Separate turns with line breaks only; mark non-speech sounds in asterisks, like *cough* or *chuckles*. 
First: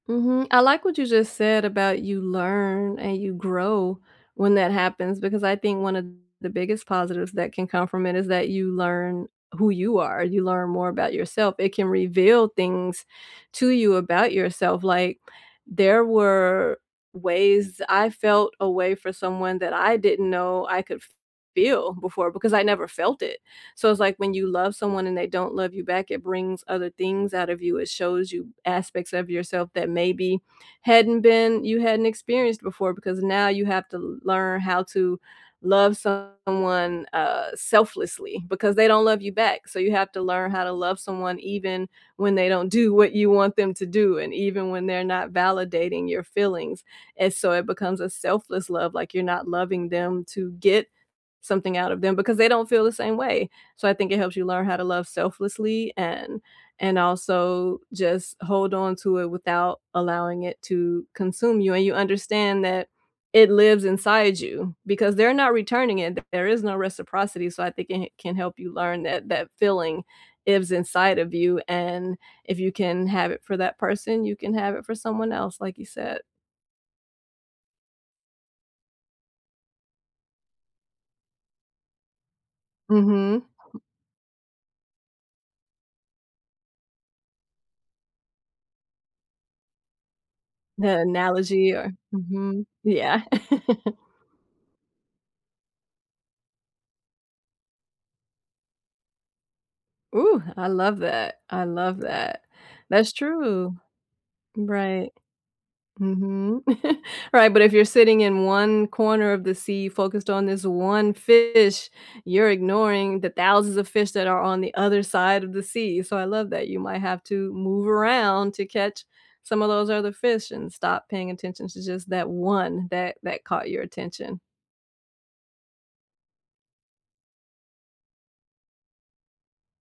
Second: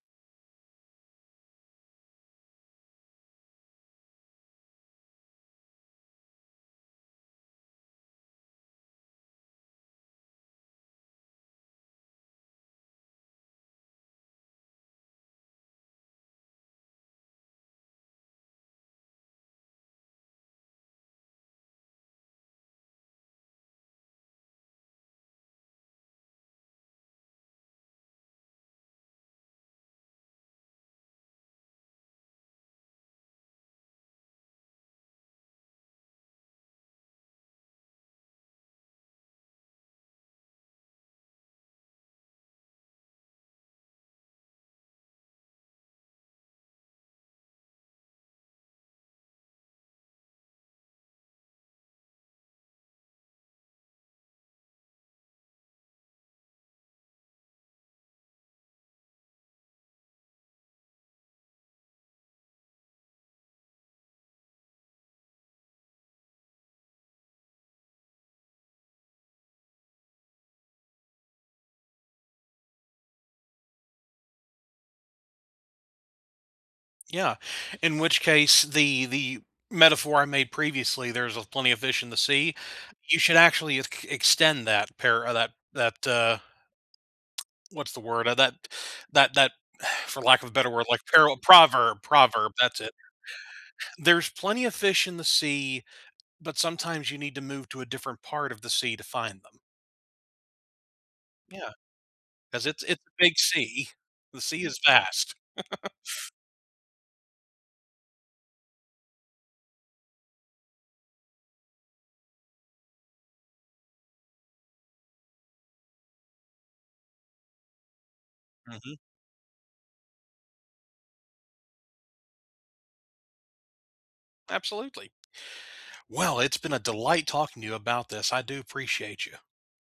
Mhm, I like what you just said about, "You learn and you grow when that happens," because I think one of the biggest positives that can come from it is that you learn who you are, you learn more about yourself, it can reveal things to you about yourself, Like, there were ways I felt a way for someone that I didn't know I could f feel before because I never felt it. So, it's, like, when you love someone and they don't love you back, it brings other things out of you, it shows you aspects of yourself that maybe hadn't been you hadn't experienced before because now you have to learn how to love someone, uh, selflessly, because they don't love you back, so you have to learn how to love someone even when they don't do what you want them to do and even when they're not validating your feelings, and so it becomes a selfless love, like you're not loving them to get something out of them because they don't feel the same way. So, I think it helps you learn how to love selflessly and and also just hold onto it without allowing it to consume you, and you understand that it lives inside you because they're not returning it, and there is no reciprocity, so I think it ca can help you learn that that feeling is inside of you and if you can have it for that person, you can have it for someone else, like you said.
Yeah, in which case, the the metaphor I made previously, "There's, uh, plenty of fish in the sea," you should
Mhm.
actually
*chuckles*
eck extend that pair uh, that that, uh *tsk* What's the word uh, that that that *exhales* for lack of a better word,
The
like perol
analogy or
proverb, proverb,
Mhm,
that's it.
yeah. *chuckles*
There's plenty of fish in the sea, but sometimes you need to move to a different part of the sea to find them.
Ooh, I love that, I
Yeah,
love that.
'cause it's it's a
That's
big
true.
sea, the sea is
Right.
vast. *chuckles*
Mhm. *chuckles* Right, but if you're sitting in 1 corner of the sea focused on this 1 fish, you're ignoring the thousands of fish that are on the other side of the sea, so I love that you might have to move around to
Mhm.
catch some of those other fish and stop paying attention to just that 1 that that caught your attention.
Absolutely. Well, it's been a delight talking to you about this, I do appreciate you.